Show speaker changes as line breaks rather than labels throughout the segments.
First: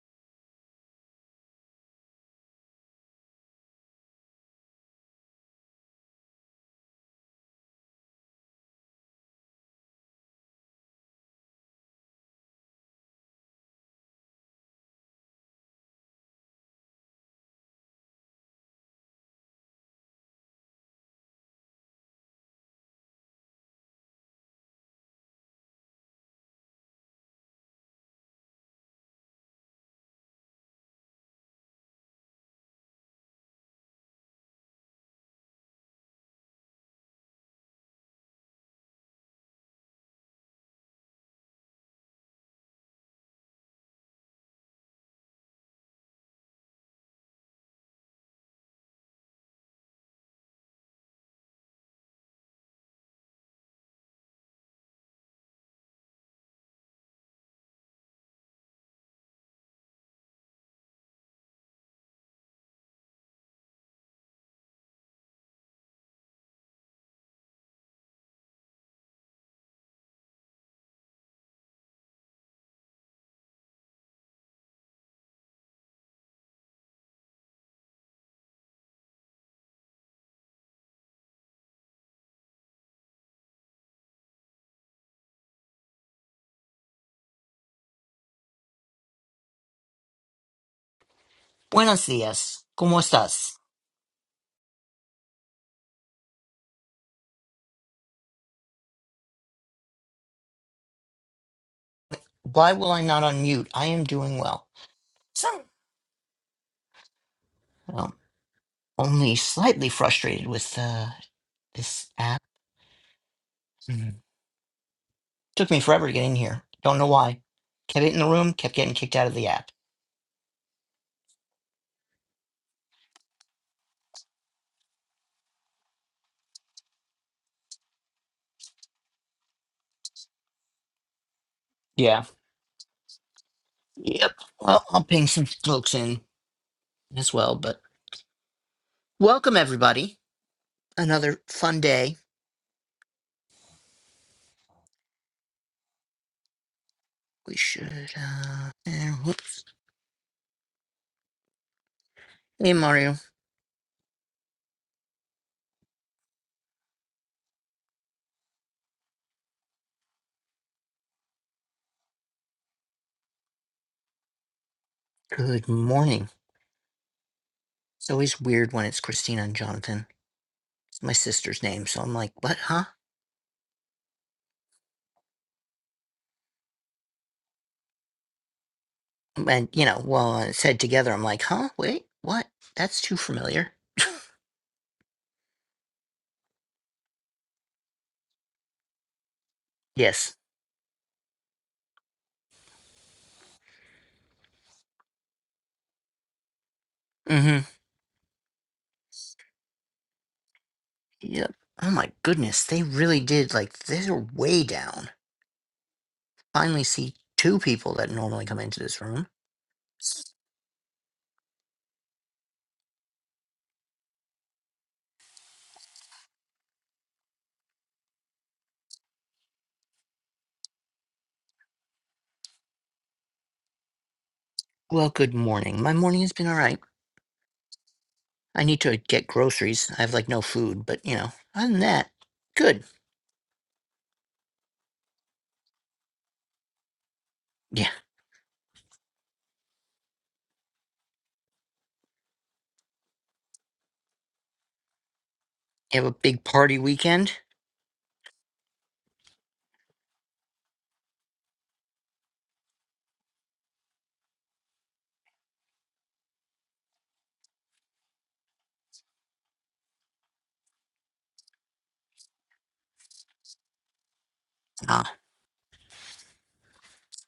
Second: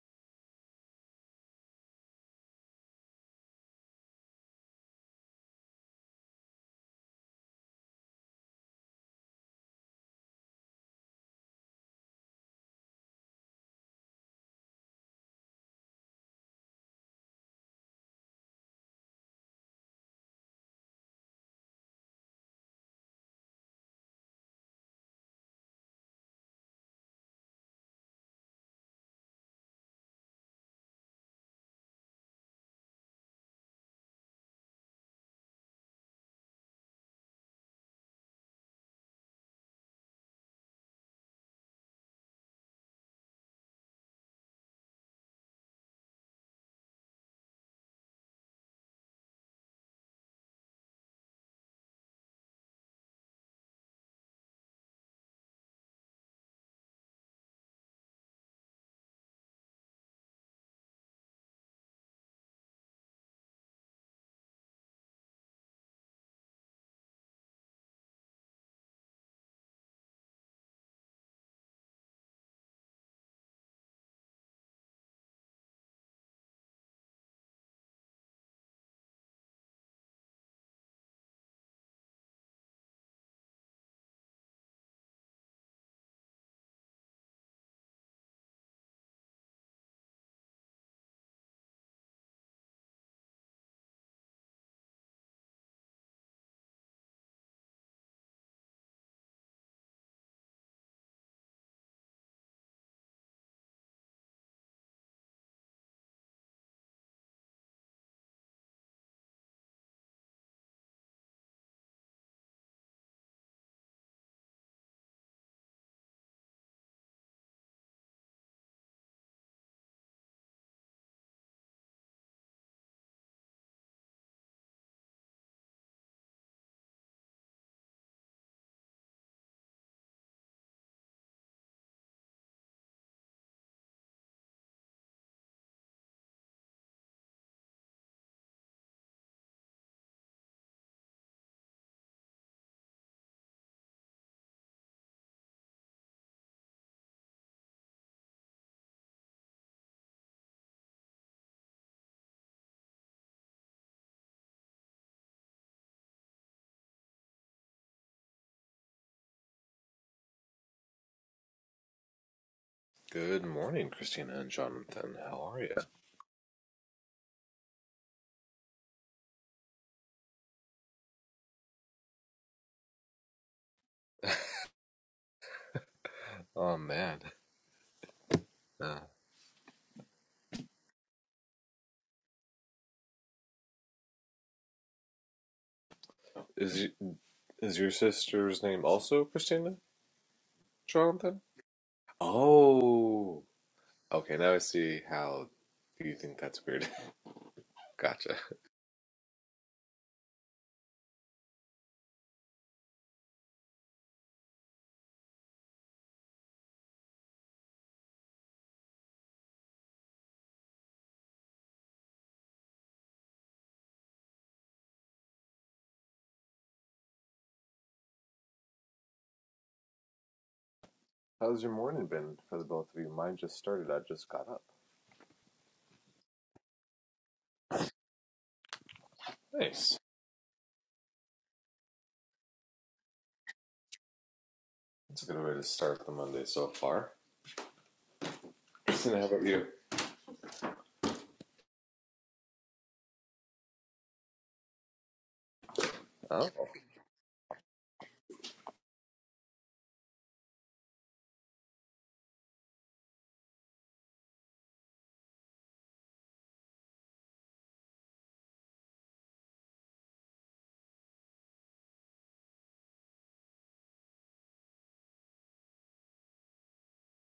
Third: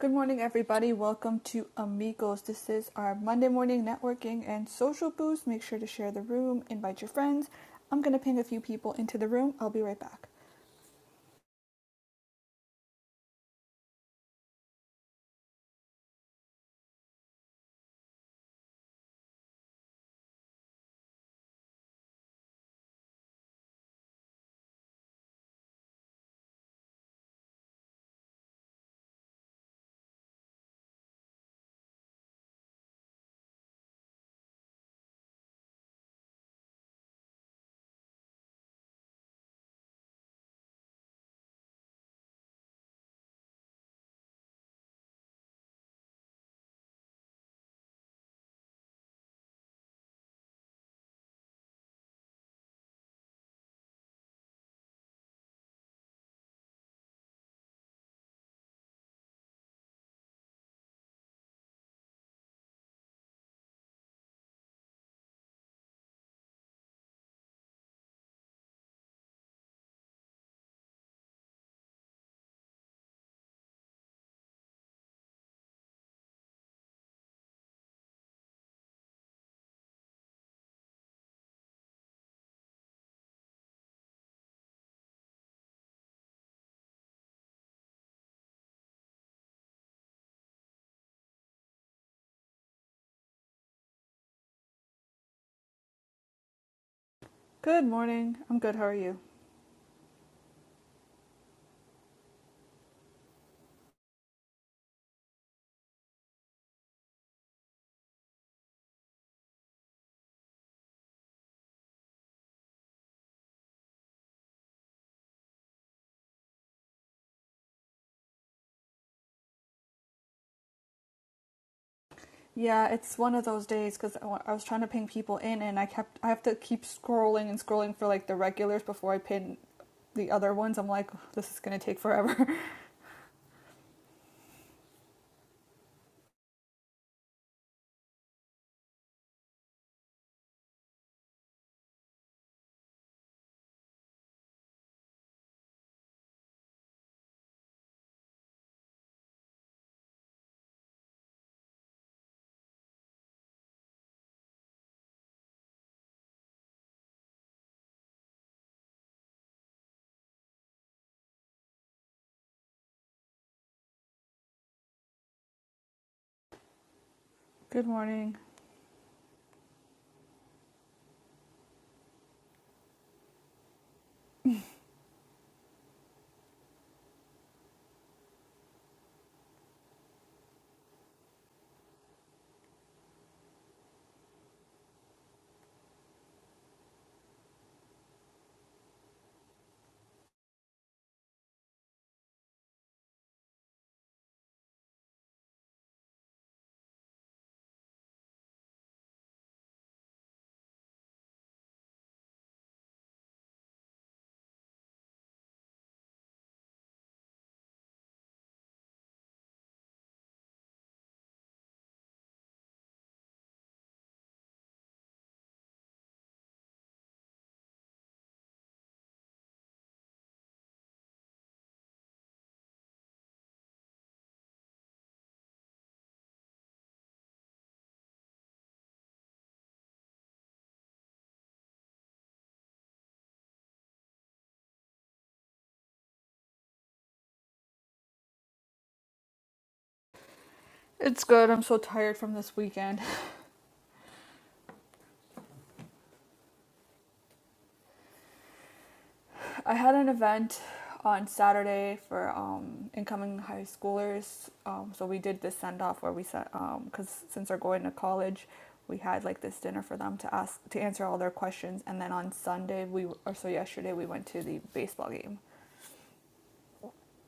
Good morning, everybody. Welcome to Amigos. This is our Monday morning networking and social boost. Make sure to share the room, invite your friends. I'm going to ping a few people into the room. I'll be right back.
Buenos dias. ¿Cómo estás?
Good morning. I'm good. How are you?
Why will I not unmute? I am doing well. Some, well, only slightly frustrated with uh, this app. Mhm. Took me forever to get in here. Don't know why. Kept it in the room, kept getting kicked out of the app.
Yeah, it's one of those days because I was trying to ping people in and I kept, I have to keep scrolling and scrolling for like the regulars before I pin the other ones. I'm like, oh, this is going to take
Yeah.
forever.
Yep. Well, I'll ping some folks in as well, but welcome everybody. Another fun day. We should, uh, eh, whoops. Hey, Mario.
Good morning, Christina and Jonathan. How are
Good
you?
morning.
good
It's
morning.
always weird when it's Christina and Jonathan. It's my sister's name, so I'm like, what, huh?
Oh man, uh,
And, you know, well, uh, said together, I'm like, huh? Wait, what? That's too familiar.
is is your sister's name also Christina,
Yes.
Jonathan? Oh, okay. Now I see how you think that's weird.
Mm-hmm.
gotcha.
Yep. Oh my goodness, they really did. Like, they're way down. Finally, see two people that normally come into this room.
How's your morning been for the both of you? Mine just started. I just got up.
Well, good morning. My morning has been all right. I need to get groceries.
Nice.
I have like no food, but you know, other than that, good.
That's a good way to start the Monday so far.
Yeah.
Christina, how about you?
It's good. I'm so tired from this weekend.
You have a big
Oh,
party weekend?
I had an event on Saturday for um, incoming high schoolers. Um, so we did this send off where we said, um, because since they're going to college, we had like this dinner for them to ask to answer all their questions. And then on Sunday, we or so yesterday, we went to the baseball
Ah.
game.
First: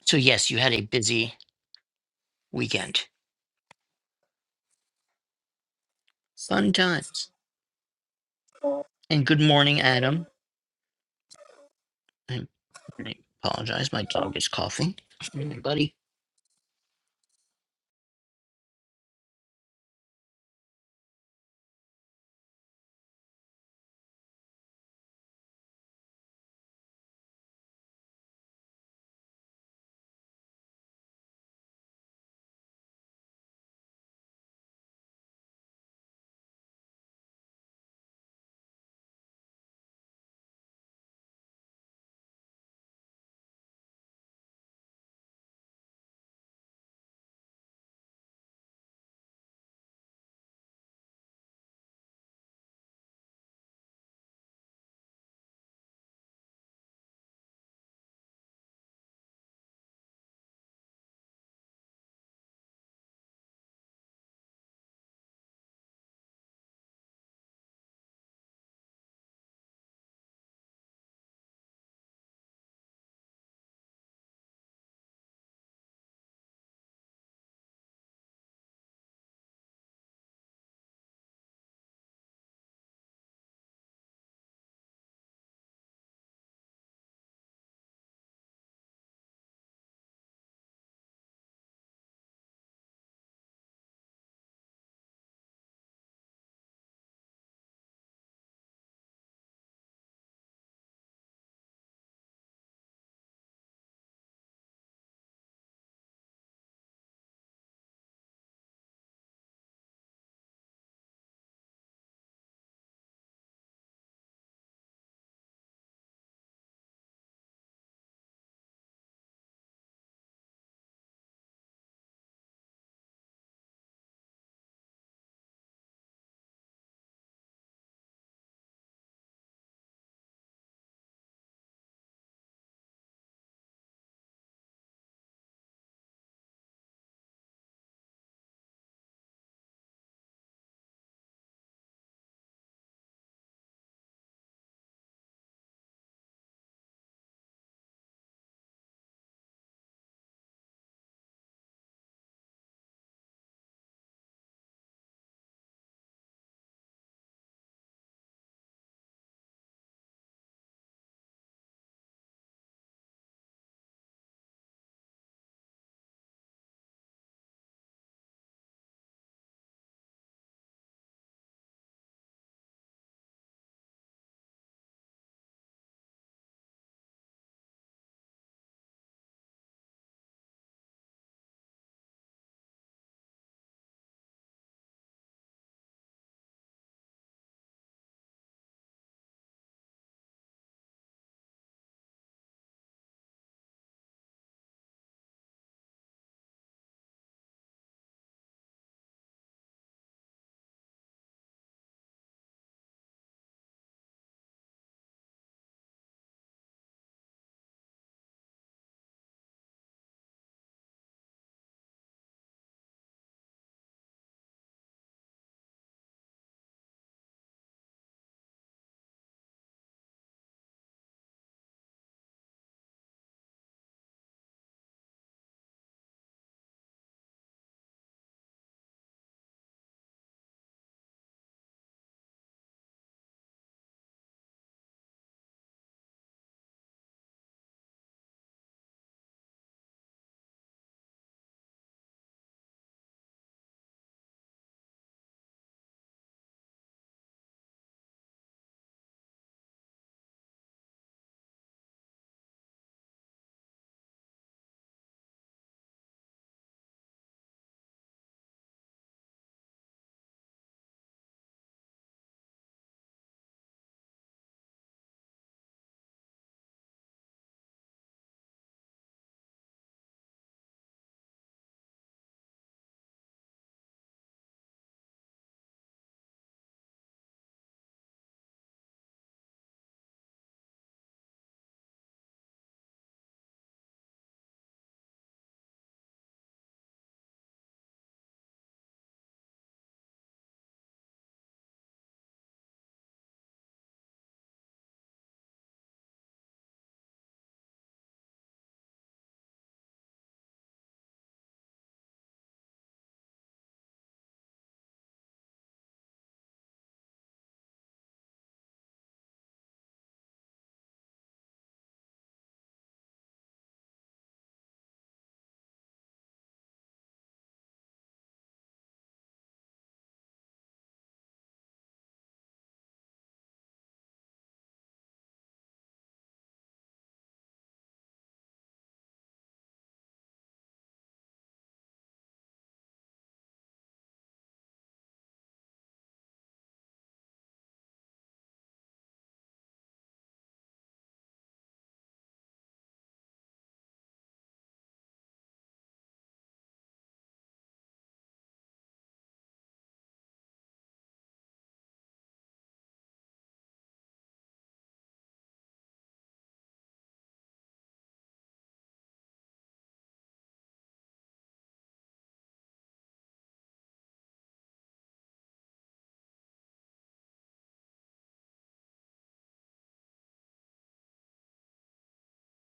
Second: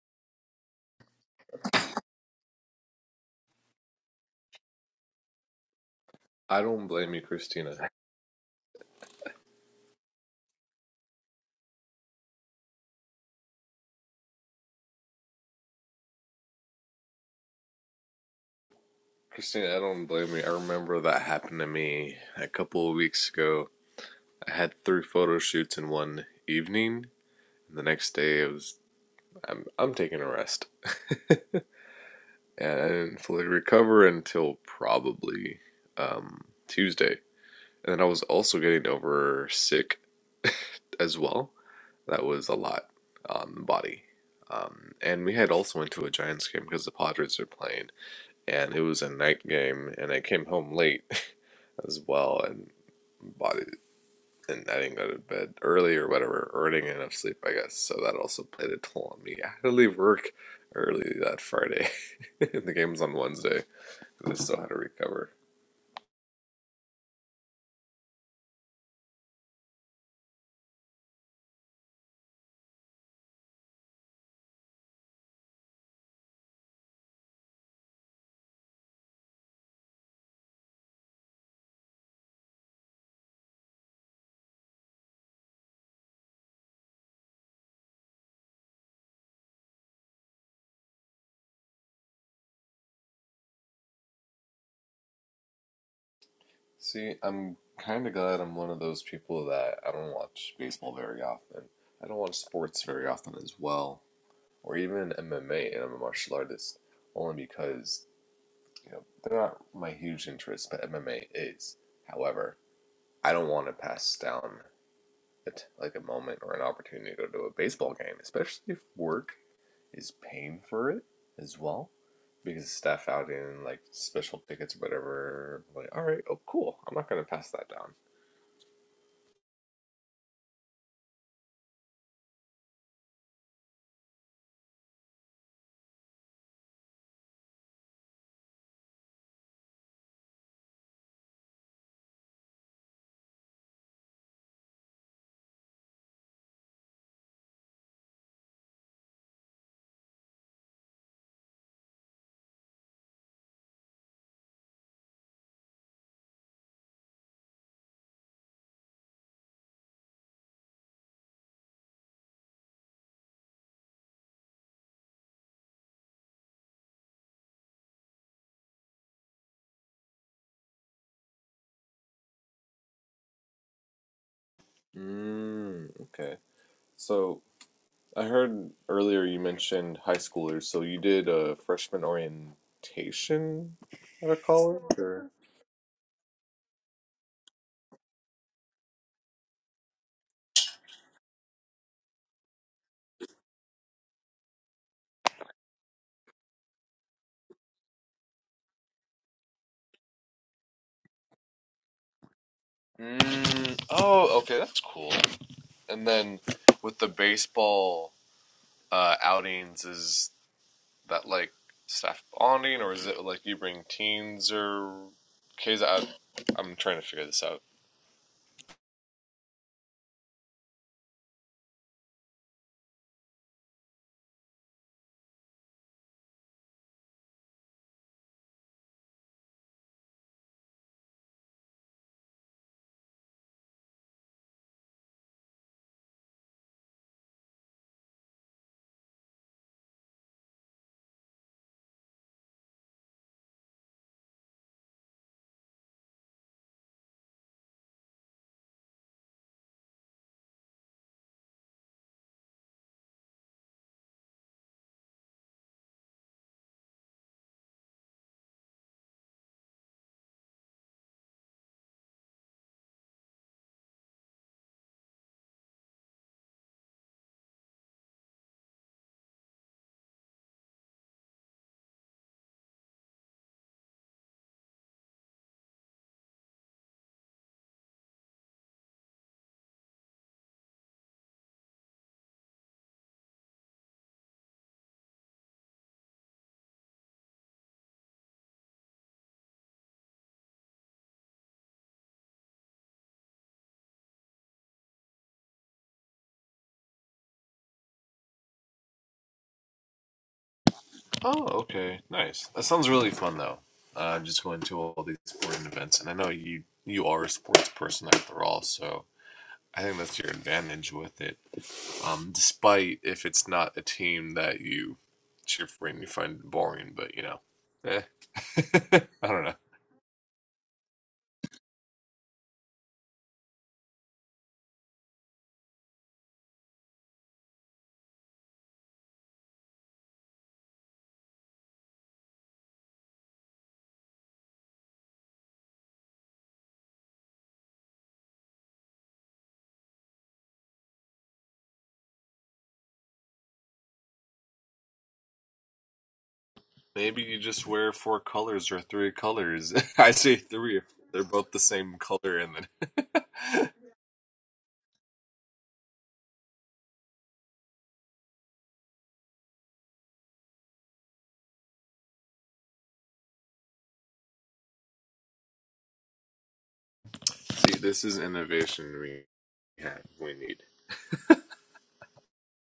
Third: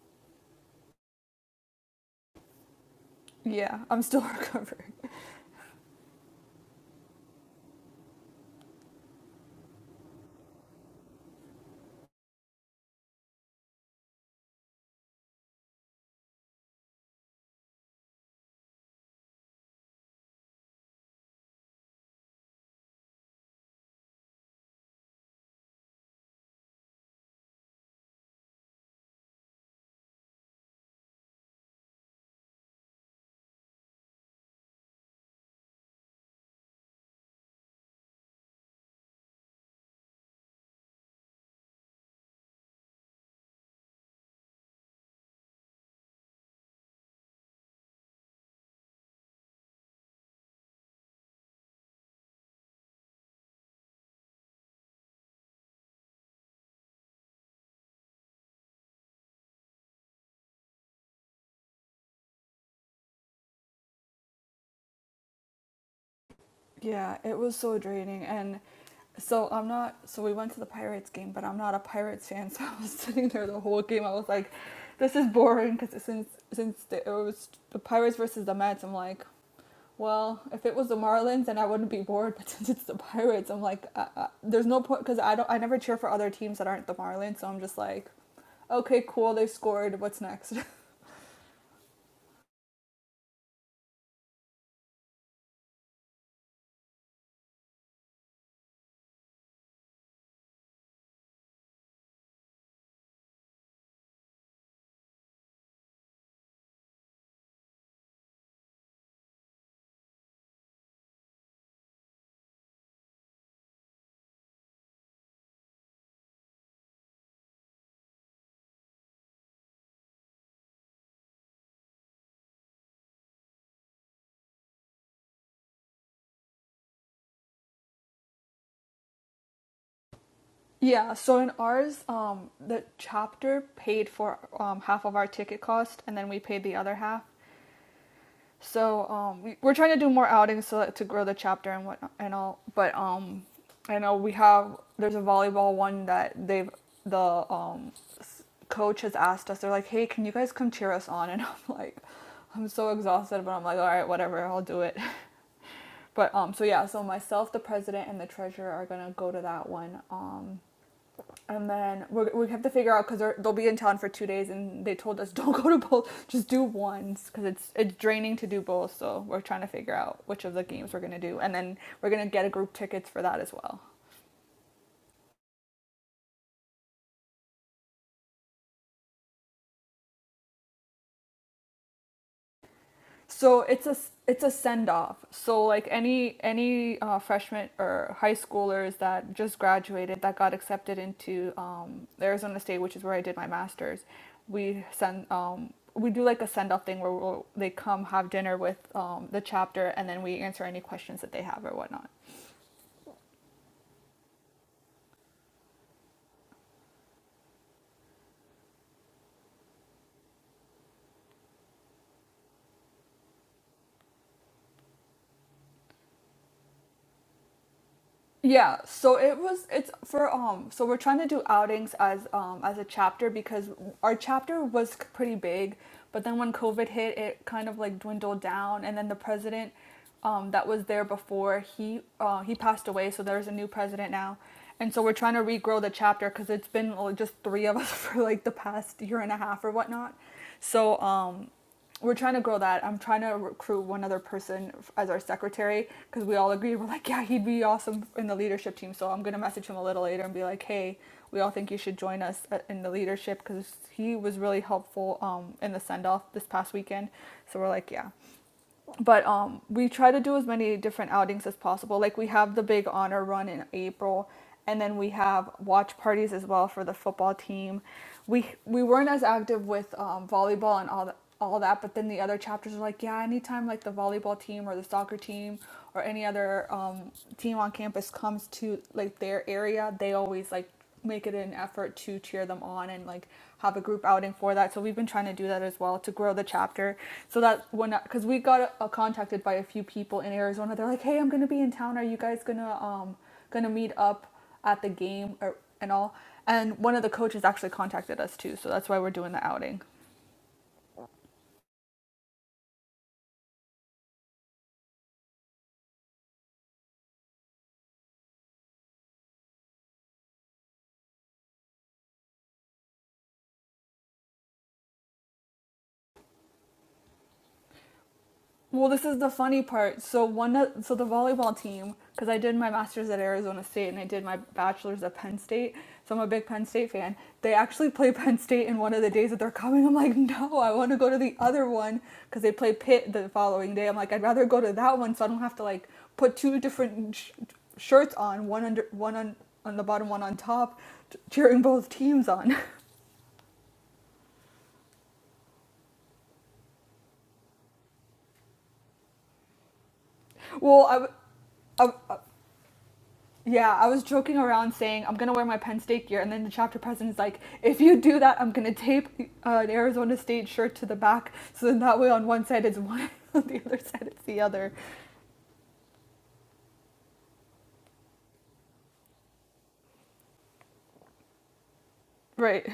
So, yes, you had a busy weekend.
Yeah, I'm still recovering.
I
Fun
don't blame you,
times.
Christina.
And good morning, Adam. I, I apologize. My dog is coughing. Buddy.
Christina, I don't blame you. I remember that happened to me a couple of weeks ago I had three photo shoots in one evening. The next day, it was I'm I'm taking a rest, and I didn't fully recover until probably um, Tuesday. And then I was also getting over sick as well. That was a lot on the body. Um, and we had also went to a Giants game because the Padres were playing, and it was a night game, and I came home late as well, and body and I didn't go to bed early or whatever, or I didn't get enough sleep, I guess. So that also played a toll on me. I had to leave work early that Friday, and the game was on Wednesday because I still had to recover.
Yeah, it was so draining. And so I'm not, so we went to the Pirates game, but I'm not a Pirates fan. So I was sitting there the whole game. I was like, this is boring because since, since the, it was the Pirates versus the Mets, I'm like, well, if it was the Marlins, then I wouldn't be bored. But since it's the Pirates, I'm like, uh, uh, there's no point because I don't, I never cheer for other teams that aren't the Marlins. So I'm just like, okay, cool, they scored. What's next?
See, I'm kind of glad I'm one of those people that I don't watch baseball very often. I don't watch sports very often as well, or even MMA, and I'm a martial artist only because you know they're not my huge interest, but MMA is. However, I don't want to pass down it like a moment or an opportunity to go to a baseball game, especially if work is paying for it as well. Because staff out in like special tickets or whatever, like, all right, oh, cool. I'm not going to pass that down.
Yeah, so in ours, um, the chapter paid for um, half of our ticket cost, and then we paid the other half. So um, we, we're trying to do more outings so that, to grow the chapter and what and all. But um, I know we have there's a volleyball one that they've the um, s- coach has asked us. They're like, "Hey, can you guys come cheer us on?" And I'm like, "I'm so exhausted," but I'm like, "All right, whatever, I'll do it." But um, so yeah, so myself, the president, and the treasurer are gonna go to that one. Um, and then we're, we have to figure out because they'll be in town for two days, and they told us don't go to both, just do ones because it's it's draining to do both. So we're trying to figure out which of the games we're gonna do, and then we're gonna get a group tickets for that as well.
Mm, okay. So I heard earlier you mentioned high schoolers. So you did a freshman
so
orientation
it's a
at a
it's a send
college,
off
or
so like any any uh, freshmen or high schoolers that just graduated that got accepted into um, arizona state which is where i did my master's we send um, we do like a send off thing where we'll, they come have dinner with um, the chapter and then we answer any questions that they have or whatnot
Mm, oh, okay, that's cool. And then with the baseball uh, outings, is that like staff bonding, or is it like you bring teens or kids? I, I'm trying to figure this out.
Yeah, so it was it's for um so we're trying to do outings as um as a chapter because our chapter was c- pretty big, but then when COVID hit, it kind of like dwindled down and then the president um that was there before, he uh he passed away, so there's a new president now. And so we're trying to regrow the chapter cuz it's been like, just 3 of us for like the past year and a half or whatnot. So um we're trying to grow that. I'm trying to recruit one other person as our secretary because we all agreed we're like, yeah, he'd be awesome in the leadership team. So I'm gonna message him a little later and be like, hey, we all think you should join us uh, in the leadership because he was really helpful um, in the send off this past weekend. So we're like, yeah but um, we try to do as many different outings as possible. Like we have the big honor run in April, and then we have watch parties as well for the football team. We we weren't as active with um, volleyball and all the, all that, but then the other chapters are like, yeah, anytime like the volleyball team or the soccer team or any other um, team on campus comes to like their area, they always like make it an effort to cheer them on and like have a group outing for that. So we've been trying to do that as well to grow the chapter. So that when because we got uh, contacted by a few people in Arizona, they're like, "Hey, I'm gonna be in town. Are you guys gonna um gonna meet up at the game or and all?" And one of the coaches actually contacted us too, so that's why we're doing the outing.
Oh, okay, nice. That sounds really fun though. Uh, just going to all these sporting events, and I know you you are a sports person after all, so I think that's your advantage with it. Um, despite if it's not a team that you cheer for and you find boring, but you know, eh.
Well, this is
I
the
don't know.
funny part. So one, so the volleyball team, because I did my master's at Arizona State and I did my bachelor's at Penn State, so I'm a big Penn State fan. They actually play Penn State in one of the days that they're coming. I'm like, no, I want to go to the other one because they play Pitt the following day. I'm like, I'd rather go to that one so I don't have to like put two different sh- shirts on, one under, one on on the bottom, one on top, t- cheering both teams on.
Maybe you just wear four colors or three colors. I say three if
well, i I, w-
they're both the
I
same color, and then
Yeah, I was joking around saying I'm gonna wear my Penn State gear, and then the chapter president's like, "If you do that, I'm gonna tape uh, an Arizona State shirt to the back, so then that way on one side it's one, on the other side it's the other."
see, this is innovation we have we need.
Right.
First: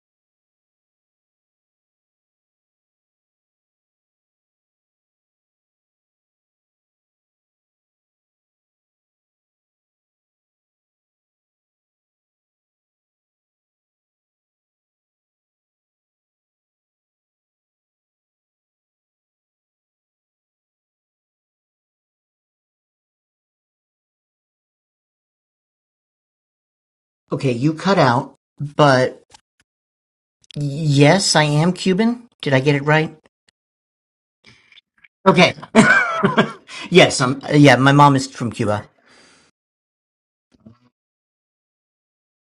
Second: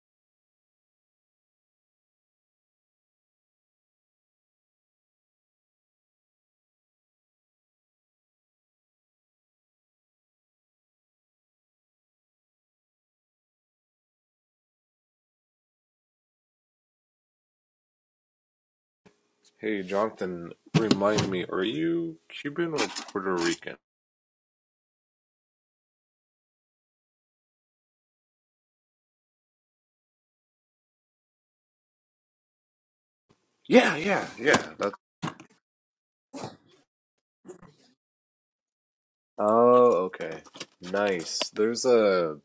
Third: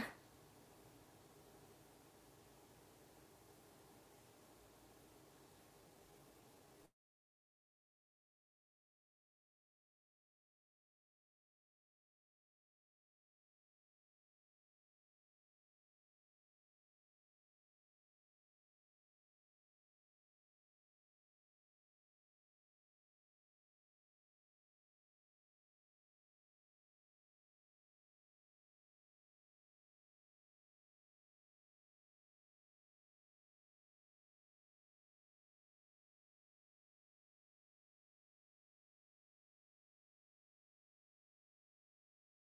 Hey, Jonathan, remind me, are you Cuban or Puerto Rican?
Okay, you cut out, but yes, I am Cuban. Did I get it right?
Yeah, yeah, yeah. That's...
Okay. yes, I'm. Yeah, my mom is from Cuba.
Oh, okay, nice. There's a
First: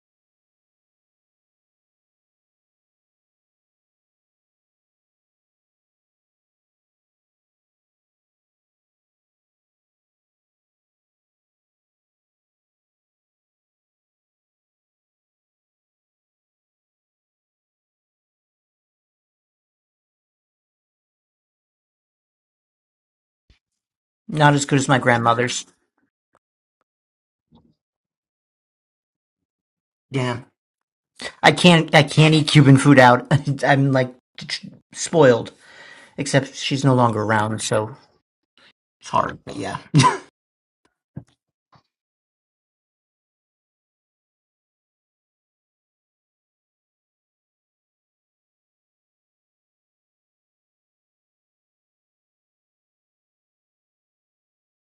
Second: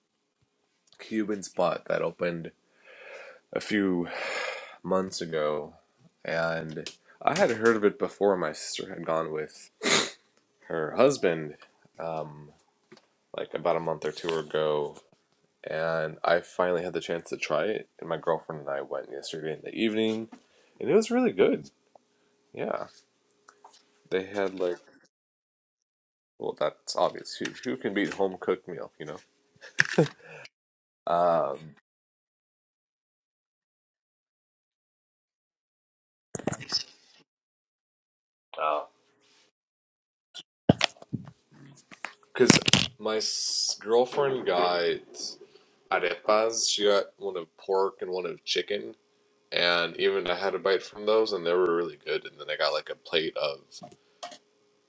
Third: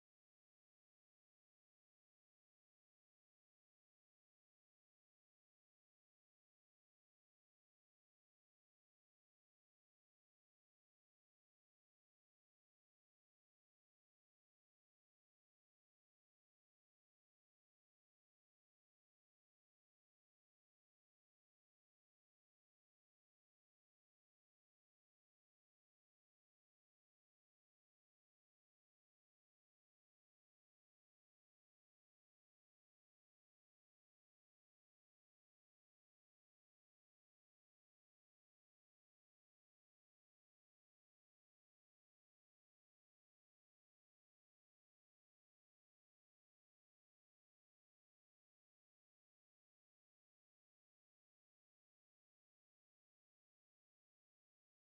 Cuban spot that opened a few months ago, and I had heard of it before. My sister had gone with her husband. Um, like about a month or two ago, and I finally had the chance to try it. And my girlfriend and I went yesterday in the evening, and it was really good. Yeah, they
Not
had
as
like,
good as my grandmother's.
well, that's obvious. Who, who can beat home cooked meal, you know?
Yeah, I
Um,
can't. I can't eat Cuban food out. I'm like spoiled. Except she's no longer around, so it's hard. But yeah,
because my s- girlfriend got arepas. She got one of pork and one of chicken, and even I had a bite from those, and they were really good. And then I got like a plate of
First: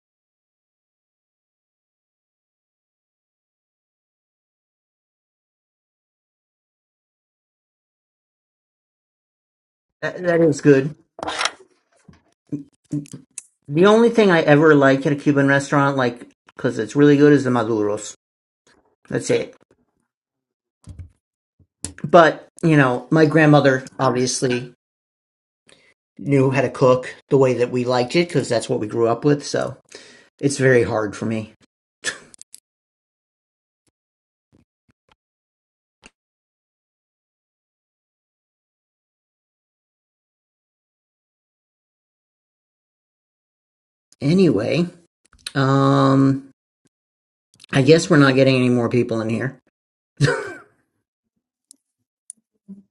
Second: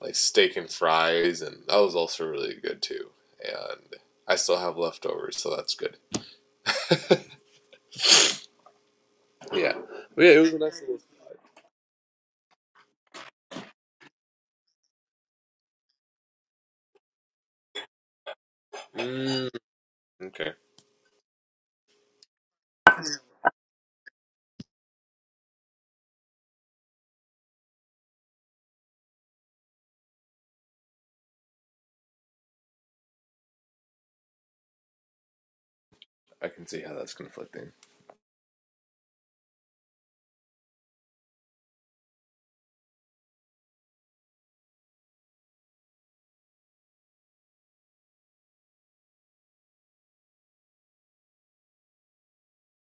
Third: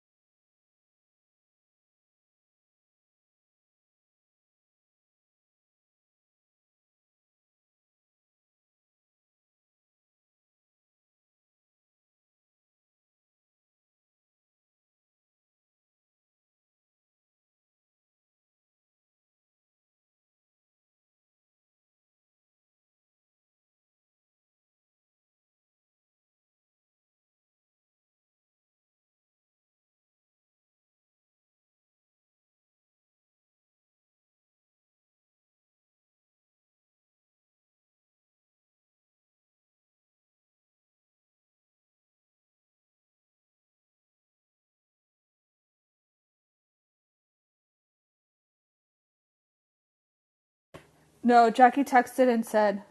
like steak and fries, and that was also really good too. And I still have leftovers, so that's good. Yeah, but
that,
yeah, it
that
was a
is
nice
good.
little.
The only thing I ever like at a Cuban restaurant, like because it's really good, is the maduros. That's it.
Mm, okay,
But, you know, my grandmother obviously knew how to cook the way that we liked it because that's what we grew up with. So it's very hard for me.
I can see how that's conflicting.
Anyway, um, I guess we're not getting any more people in here.
No, Jackie texted and said,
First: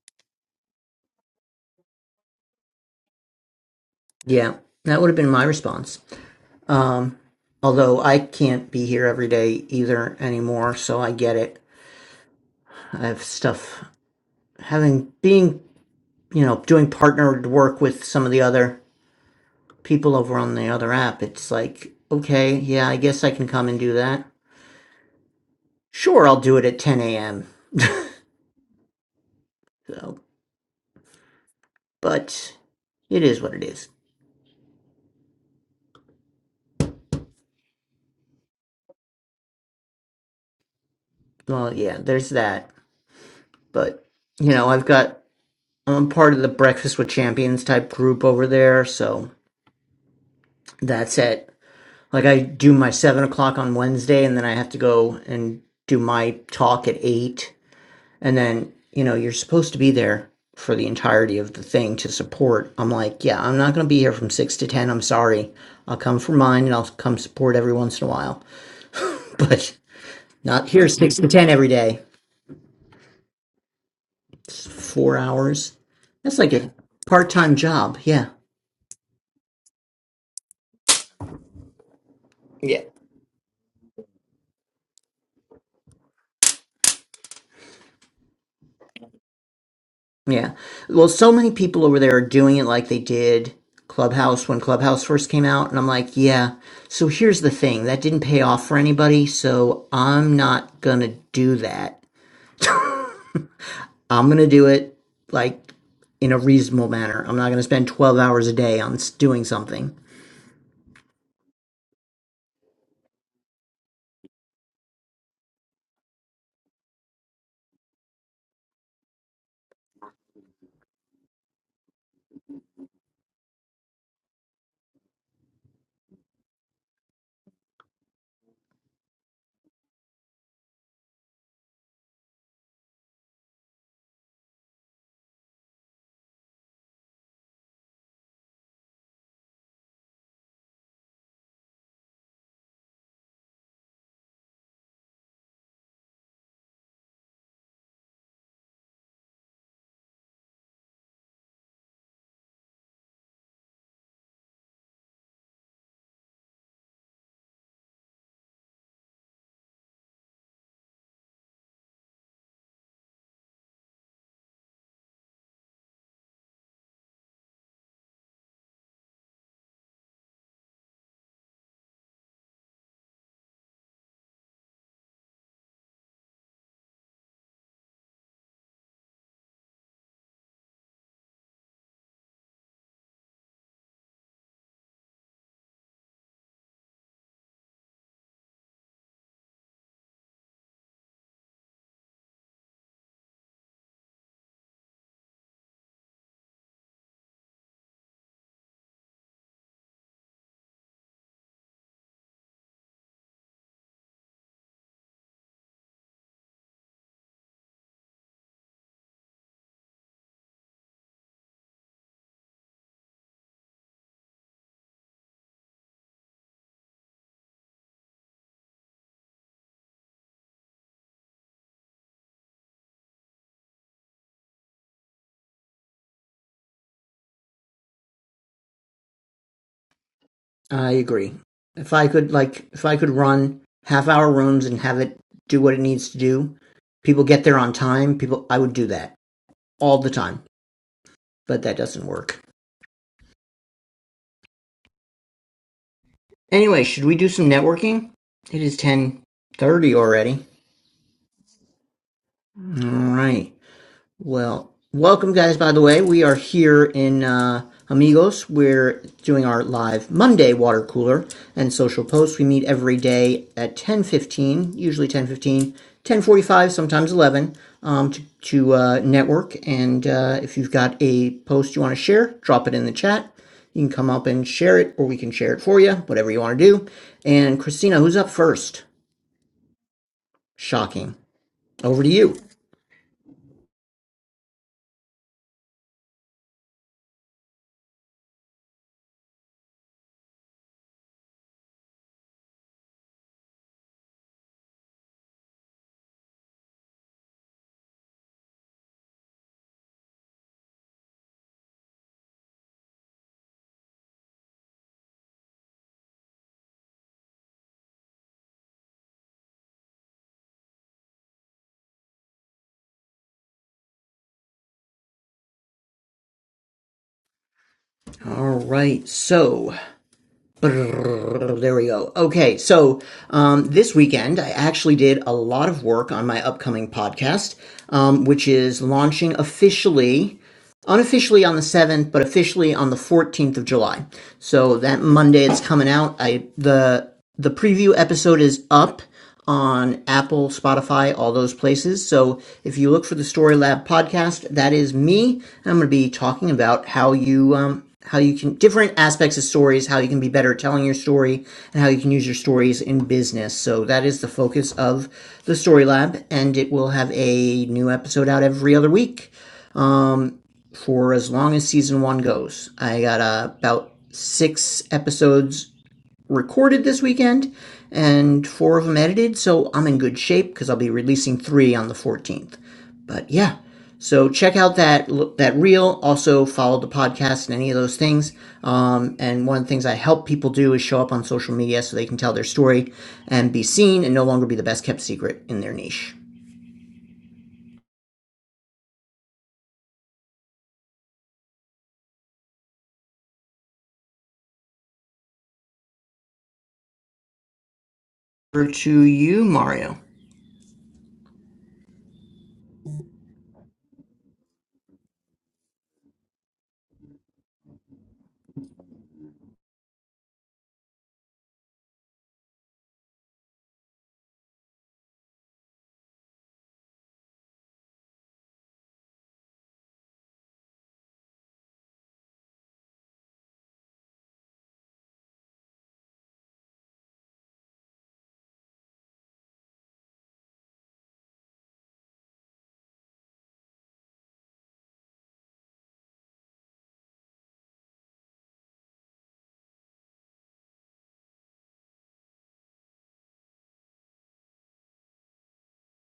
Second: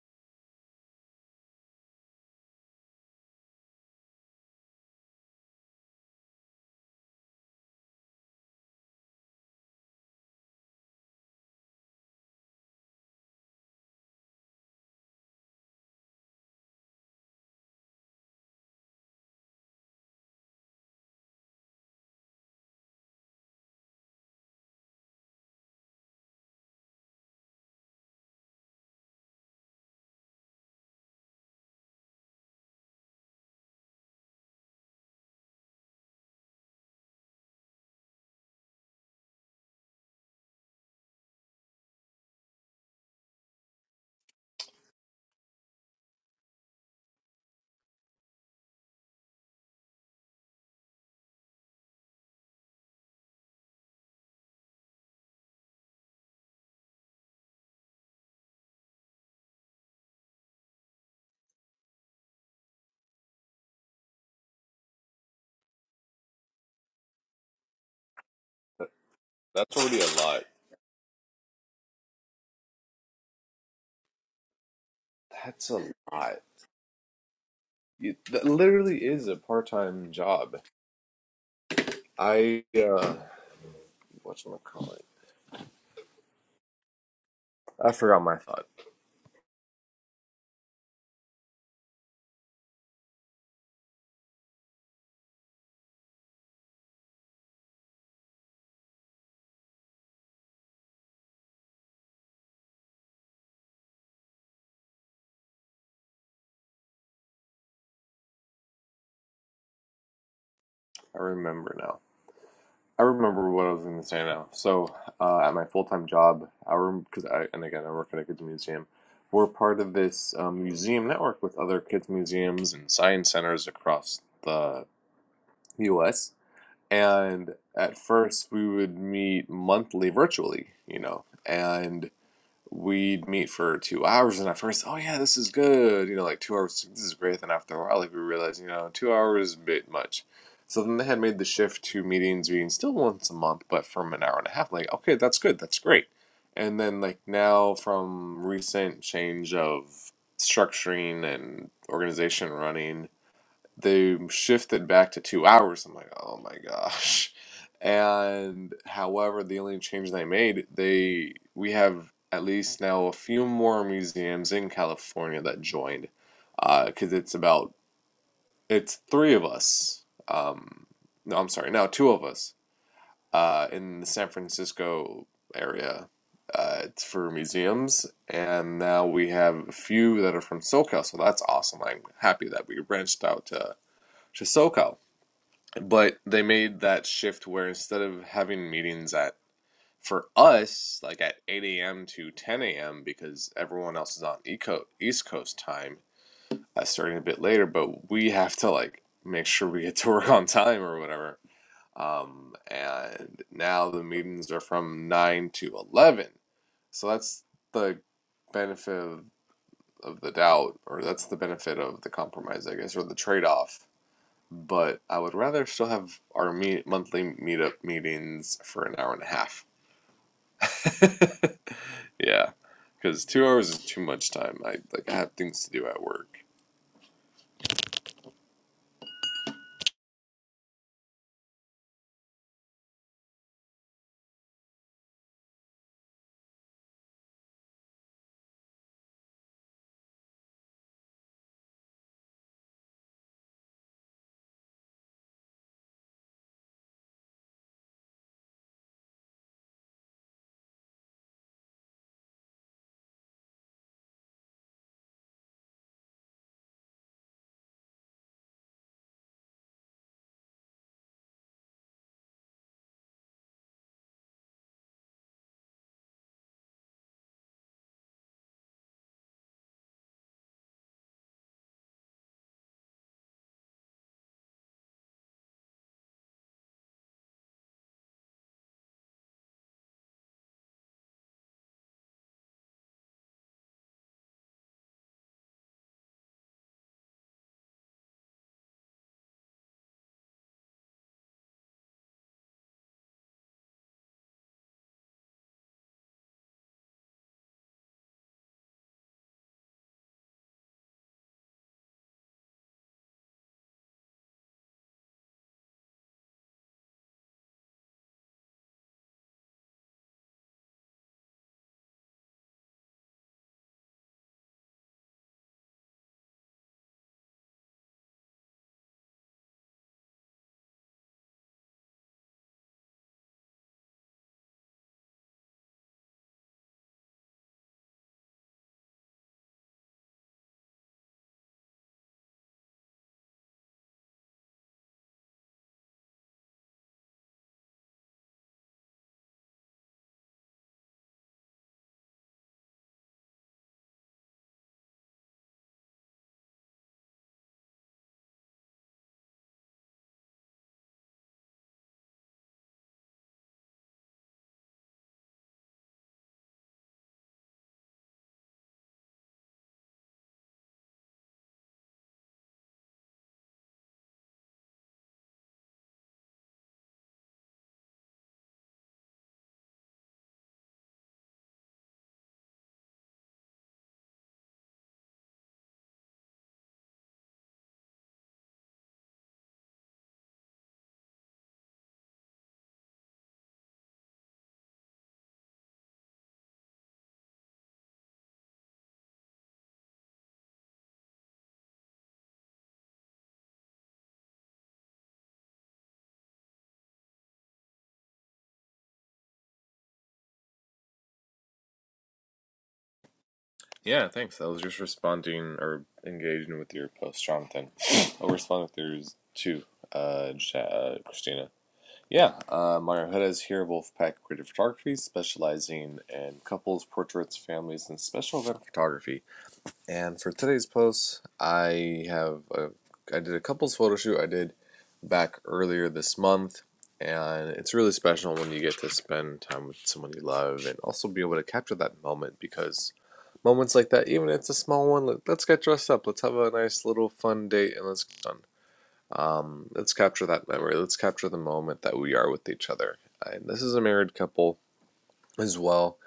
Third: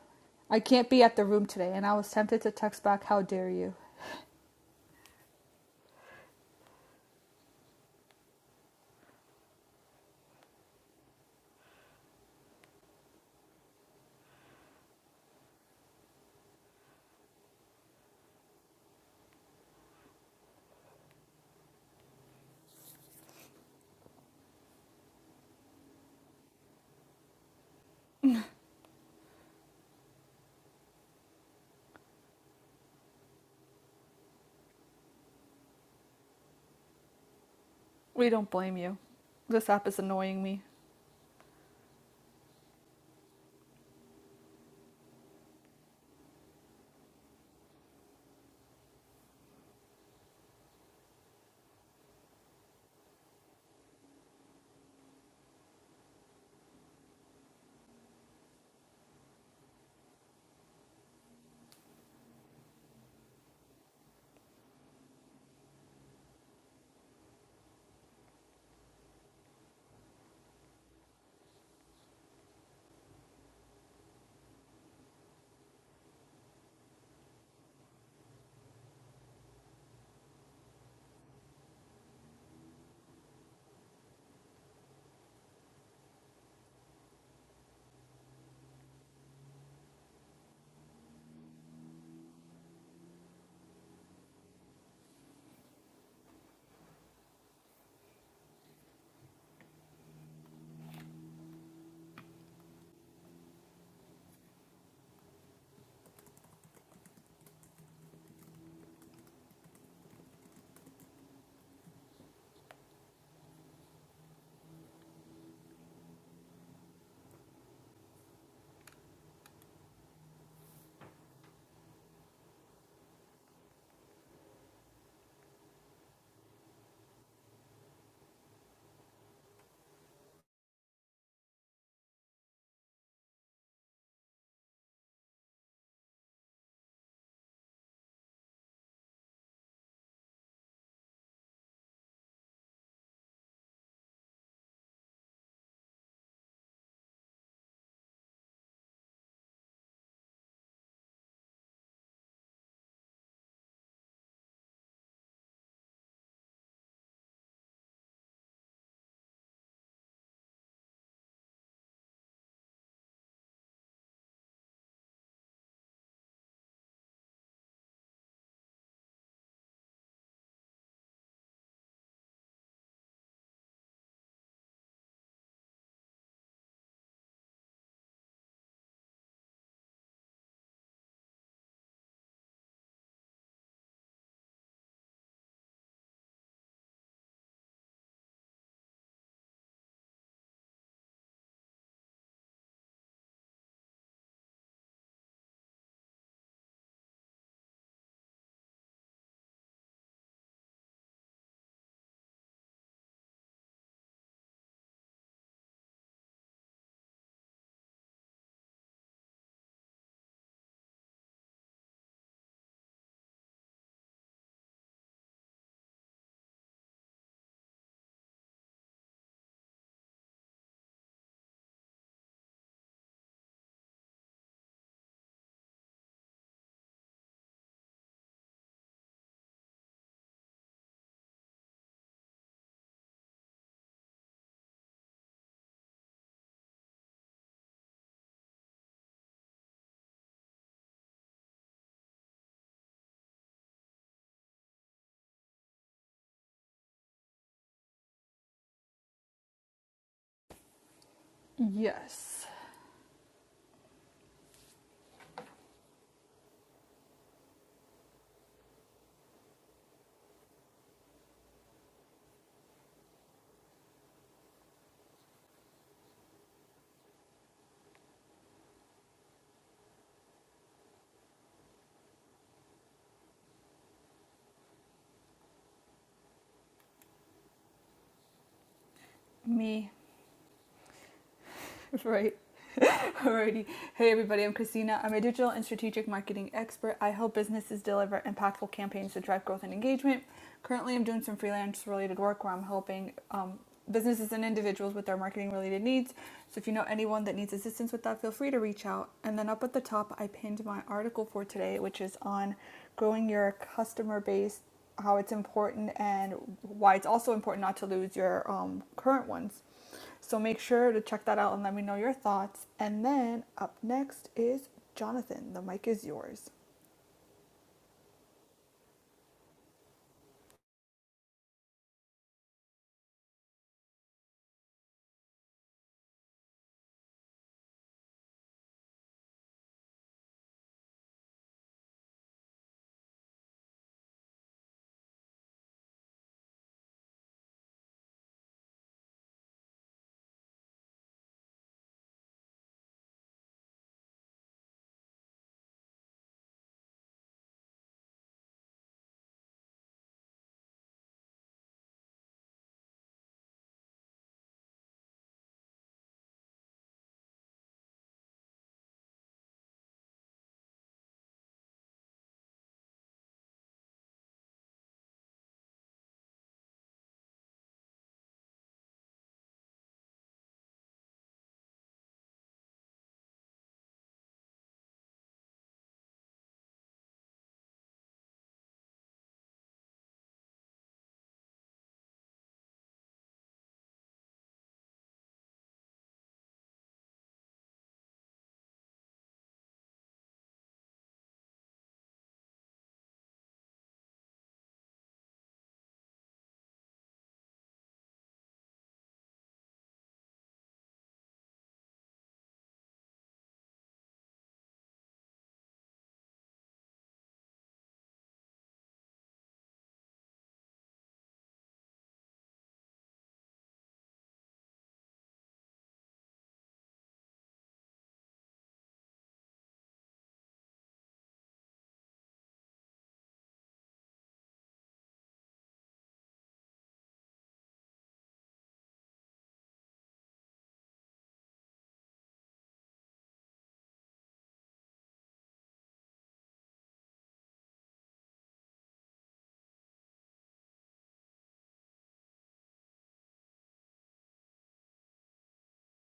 "I can't be at the room today," and I was tempted to text back, "How dare you?"
Yeah, that would have been my response. Um, although I can't be here every day either anymore, so I get it. I have stuff having being you know doing partnered work with some of the other people over on the other app. It's like okay, yeah, I guess I can come and do that. Sure, I'll do it at 10 a.m. So, but it is what it is.
We don't blame you. This app is annoying me.
Well, yeah, there's that. But you know, I've got I'm part of the Breakfast with Champions type group over there, so that's it. Like I do my seven o'clock on Wednesday, and then I have to go and do my talk at eight, and then you know you're supposed to be there for the entirety of the thing to support. I'm like, yeah, I'm not going to be here from six to ten. I'm sorry. I'll come for mine and I'll come support every once in a while,
That-
but
That's already a lot.
Not here, six to ten every day. It's four
That's
hours.
a lot.
That's like a part-time job.
You,
Yeah,
that literally is a part-time job. I
Yeah.
uh, whatchamacallit? I forgot my thought.
yeah. Well, so many people over there are doing it like they did Clubhouse when Clubhouse first came out, and I'm like, yeah. So here's the thing that didn't pay off for anybody, so I'm not gonna do that. I'm gonna do it like in a reasonable manner. I'm not gonna spend twelve hours a day on s- doing something.
I remember now. I remember what I was going to say now. So, uh, at my full time job, I because I and again I work at a kids museum. We're part of this um, museum network with other kids museums and science centers across the U.S. And at first, we would meet monthly virtually, you know, and we'd meet for two hours and at first oh yeah this is good you know like two hours this is great then after a while like we realized you know two hours is a bit much so then they had made the shift to meetings being still once a month but from an hour and a half like okay that's good that's great and then like now from recent change of structuring and organization running they shifted back to two hours. I'm like, oh my gosh. And however, the only change they made, they we have at least now a few more museums in California that joined, because uh, it's about it's three of us. Um, no, I'm sorry, now two of us uh, in the San Francisco area. Uh, it's for museums, and now we have a few that are from SoCal, so that's awesome. I'm happy that we branched out to to SoCal but they made that shift where instead of having meetings at for us like at 8 a.m to 10 a.m because everyone else is on eco east coast time uh, starting a bit later but we have to like make sure we get to work on time or whatever um, and now the meetings are from 9 to 11 so that's the benefit of, of the doubt or that's the benefit of the compromise i guess or the trade-off but I would rather still have our meet, monthly meetup meetings for an hour and a half. Yeah, because two hours is too much time. I like I have things to do at work.
I agree. If I could like if I could run half hour runs and have it do what it needs to do, people get there on time, people I would do that all the time. But that doesn't work. Anyway, should we do some networking? It is 10:30 already.
Yes,
All right. Well, welcome, guys. By the way, we are here in uh, Amigos. We're doing our live Monday water cooler and social posts. We meet every day at ten fifteen, usually ten fifteen, ten forty five, sometimes eleven, um, to, to uh, network. And uh, if you've got a post you want to share, drop it in the chat. You can come up and share it, or we can share it for you, whatever you want to do. And Christina, who's up first?
me.
Shocking. Over to
Right.
you.
Alrighty. Hey, everybody, I'm Christina. I'm a digital and strategic marketing expert. I help businesses deliver impactful campaigns to drive growth and engagement. Currently, I'm doing some freelance related work where I'm helping um, businesses and individuals with their marketing related needs. So if you know anyone that needs assistance with that, feel free to reach out. And then up at the top, I pinned my article for today, which is on growing your customer base, how it's important, and why it's also important not to lose your um, current ones. So make sure to check that out and let me know your thoughts. And then up next is Jonathan. The mic is yours.
All right. So. There we go. Okay, so um, this weekend I actually did a lot of work on my upcoming podcast, um, which is launching officially unofficially on the 7th but officially on the 14th of july so that monday it's coming out i the the preview episode is up on apple spotify all those places so if you look for the story lab podcast that is me i'm going to be talking about how you um, how you can different aspects of stories how you can be better at telling your story and how you can use your stories in business so that is the focus of the story lab and it will have a new episode out every other week Um, for as long as season one goes. I got uh, about six episodes recorded this weekend and four of them edited, so I'm in good shape because I'll be releasing three on the 14th. But yeah, so check out that that reel. Also follow the podcast and any of those things. Um, and one of the things I help people do is show up on social media so they can tell their story and be seen and no longer be the best kept secret in their niche. Over to you, Mario.
Yeah, thanks. I was just responding or engaging with your post, Jonathan. I'll respond if there's two, uh, Ja- uh, Christina. Yeah, uh, Mario Hudas here, Wolfpack Creative Photography, specializing in couples, portraits, families, and special event photography. And for today's post, I have a, I did a couples photo shoot I did back earlier this month, and it's really special when you get to spend time with someone you love and also be able to capture that moment because moments like that, even if it's a small one, let, us get dressed up, let's have a nice little fun date, and let's get done. Um, let's capture that memory. Let's capture the moment that we are with each other. And this is a married couple as well.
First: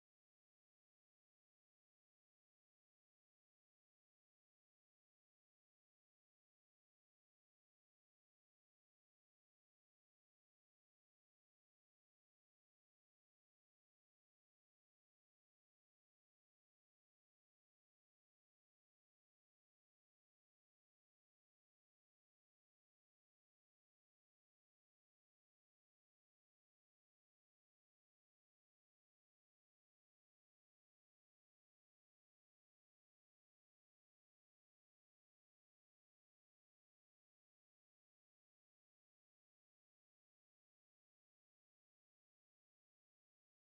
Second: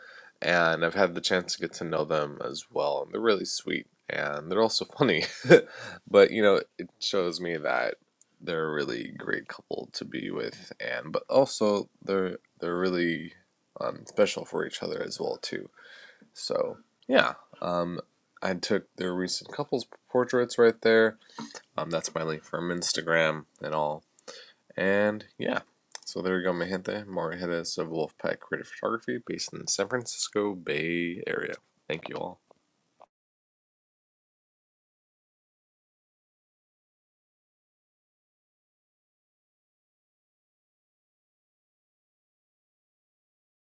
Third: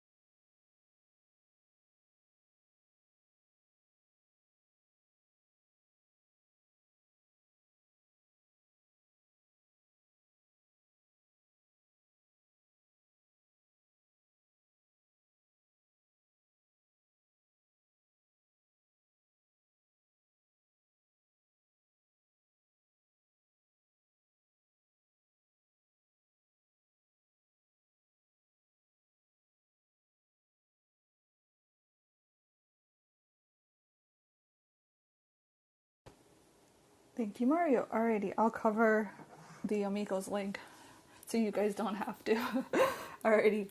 And I've had the chance to get to know them as well. And they're really sweet and they're also funny. but, you know, it shows me that they're a really great couple to be with and but also they're they're really um, special for each other as well too. So yeah. Um I took their recent couples portraits right there. Um that's my link from Instagram and all. And yeah, so there you go, mi gente. Mario Hedes of Wolfpack Creative Photography, based in the San Francisco Bay Area. Thank you
Thank you, Mario. Alrighty, I'll cover the Amigos link so you guys don't have to. Alrighty.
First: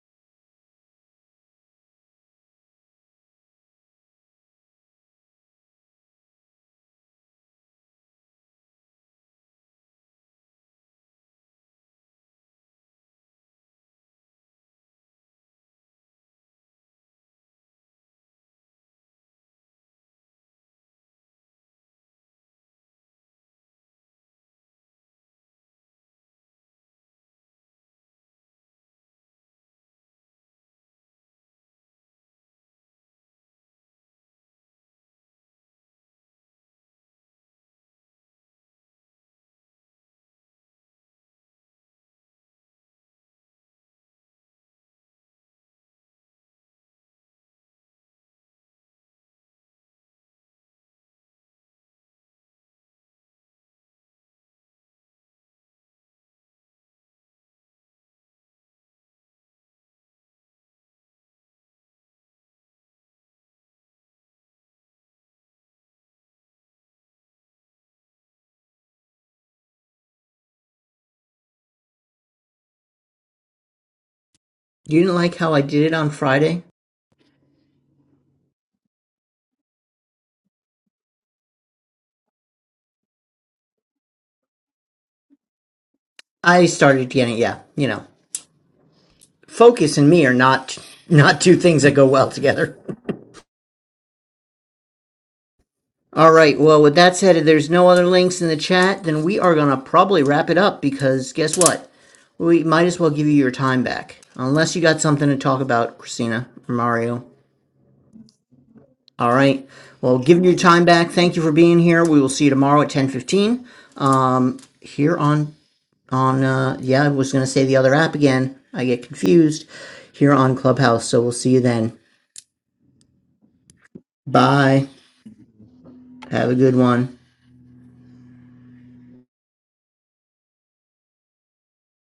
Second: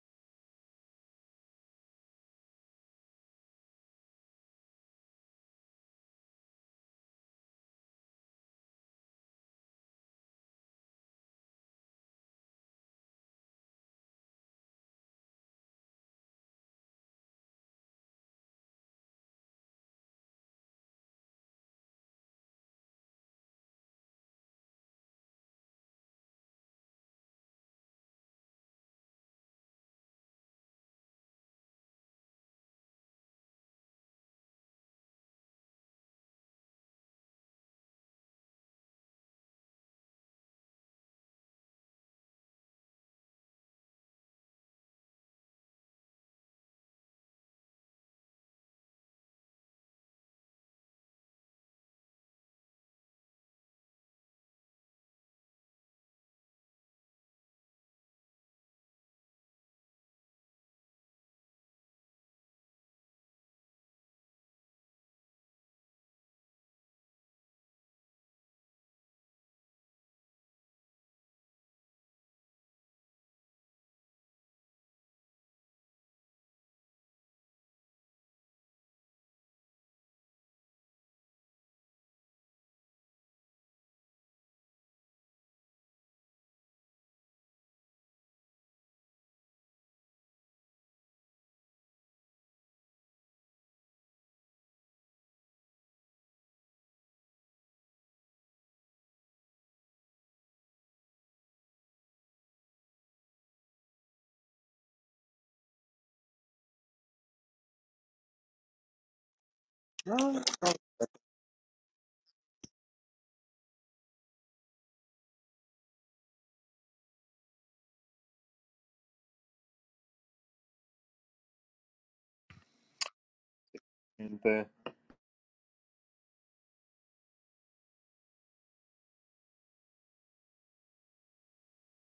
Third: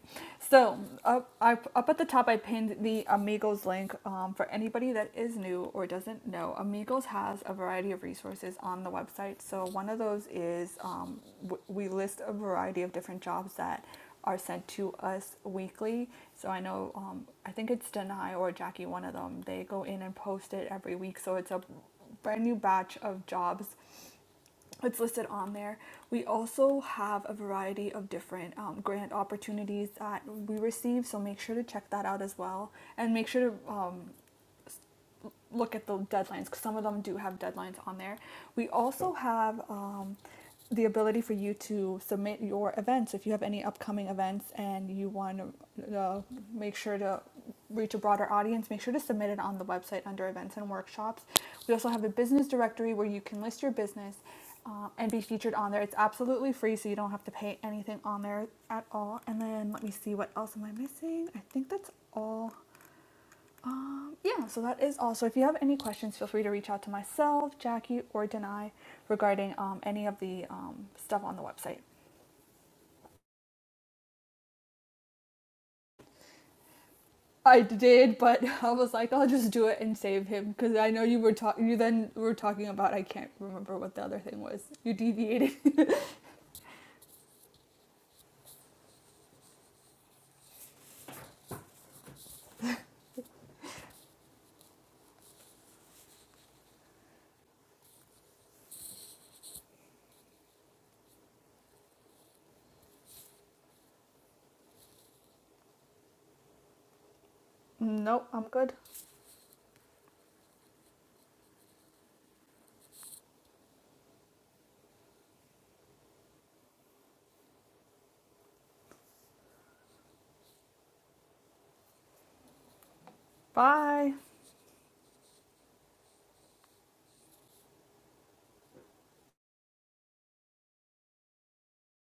So up, I, up at the top, I pinned the Amigos link um, for anybody that is new or doesn't know. Amigos has a variety of resources on the website. So one of those is um, w- we list a variety of different jobs that are sent to us weekly. So I know, um, I think it's Denai or Jackie, one of them. They go in and post it every week. So it's a brand new batch of jobs. that's listed on there. We also have a variety of different um, grant opportunities that we receive, so make sure to check that out as well. And make sure to um, look at the deadlines because some of them do have deadlines on there. We also have um, the ability for you to submit your events if you have any upcoming events and you want to uh, make sure to reach a broader audience make sure to submit it on the website under events and workshops we also have a business directory where you can list your business uh, and be featured on there it's absolutely free so you don't have to pay anything on there at all and then let me see what else am i missing i think that's all um, yeah, so that is all. So if you have any questions, feel free to reach out to myself, Jackie, or Denai regarding um, any of the um, stuff on the website.
You didn't like how I did it on Friday?
I did, but I was like, I'll just do it and save him because I know you were talking. You then were talking about I can't remember what the other thing was. You deviated.
I started getting yeah, you know, focus and me are not not two things that go well together. All right. Well, with that said, if there's no other links in the chat, then we are gonna probably wrap it up because guess what? We might as well give you your time back, unless you got something to talk about, Christina or Mario.
nope, I'm good.
All right. Well, give your time back. Thank you for being here. We will see you tomorrow at ten fifteen here on on uh yeah I was gonna say the other app again. I get confused here on Clubhouse. So we'll see you then.
Bye.
all.
Bye. Have a good one.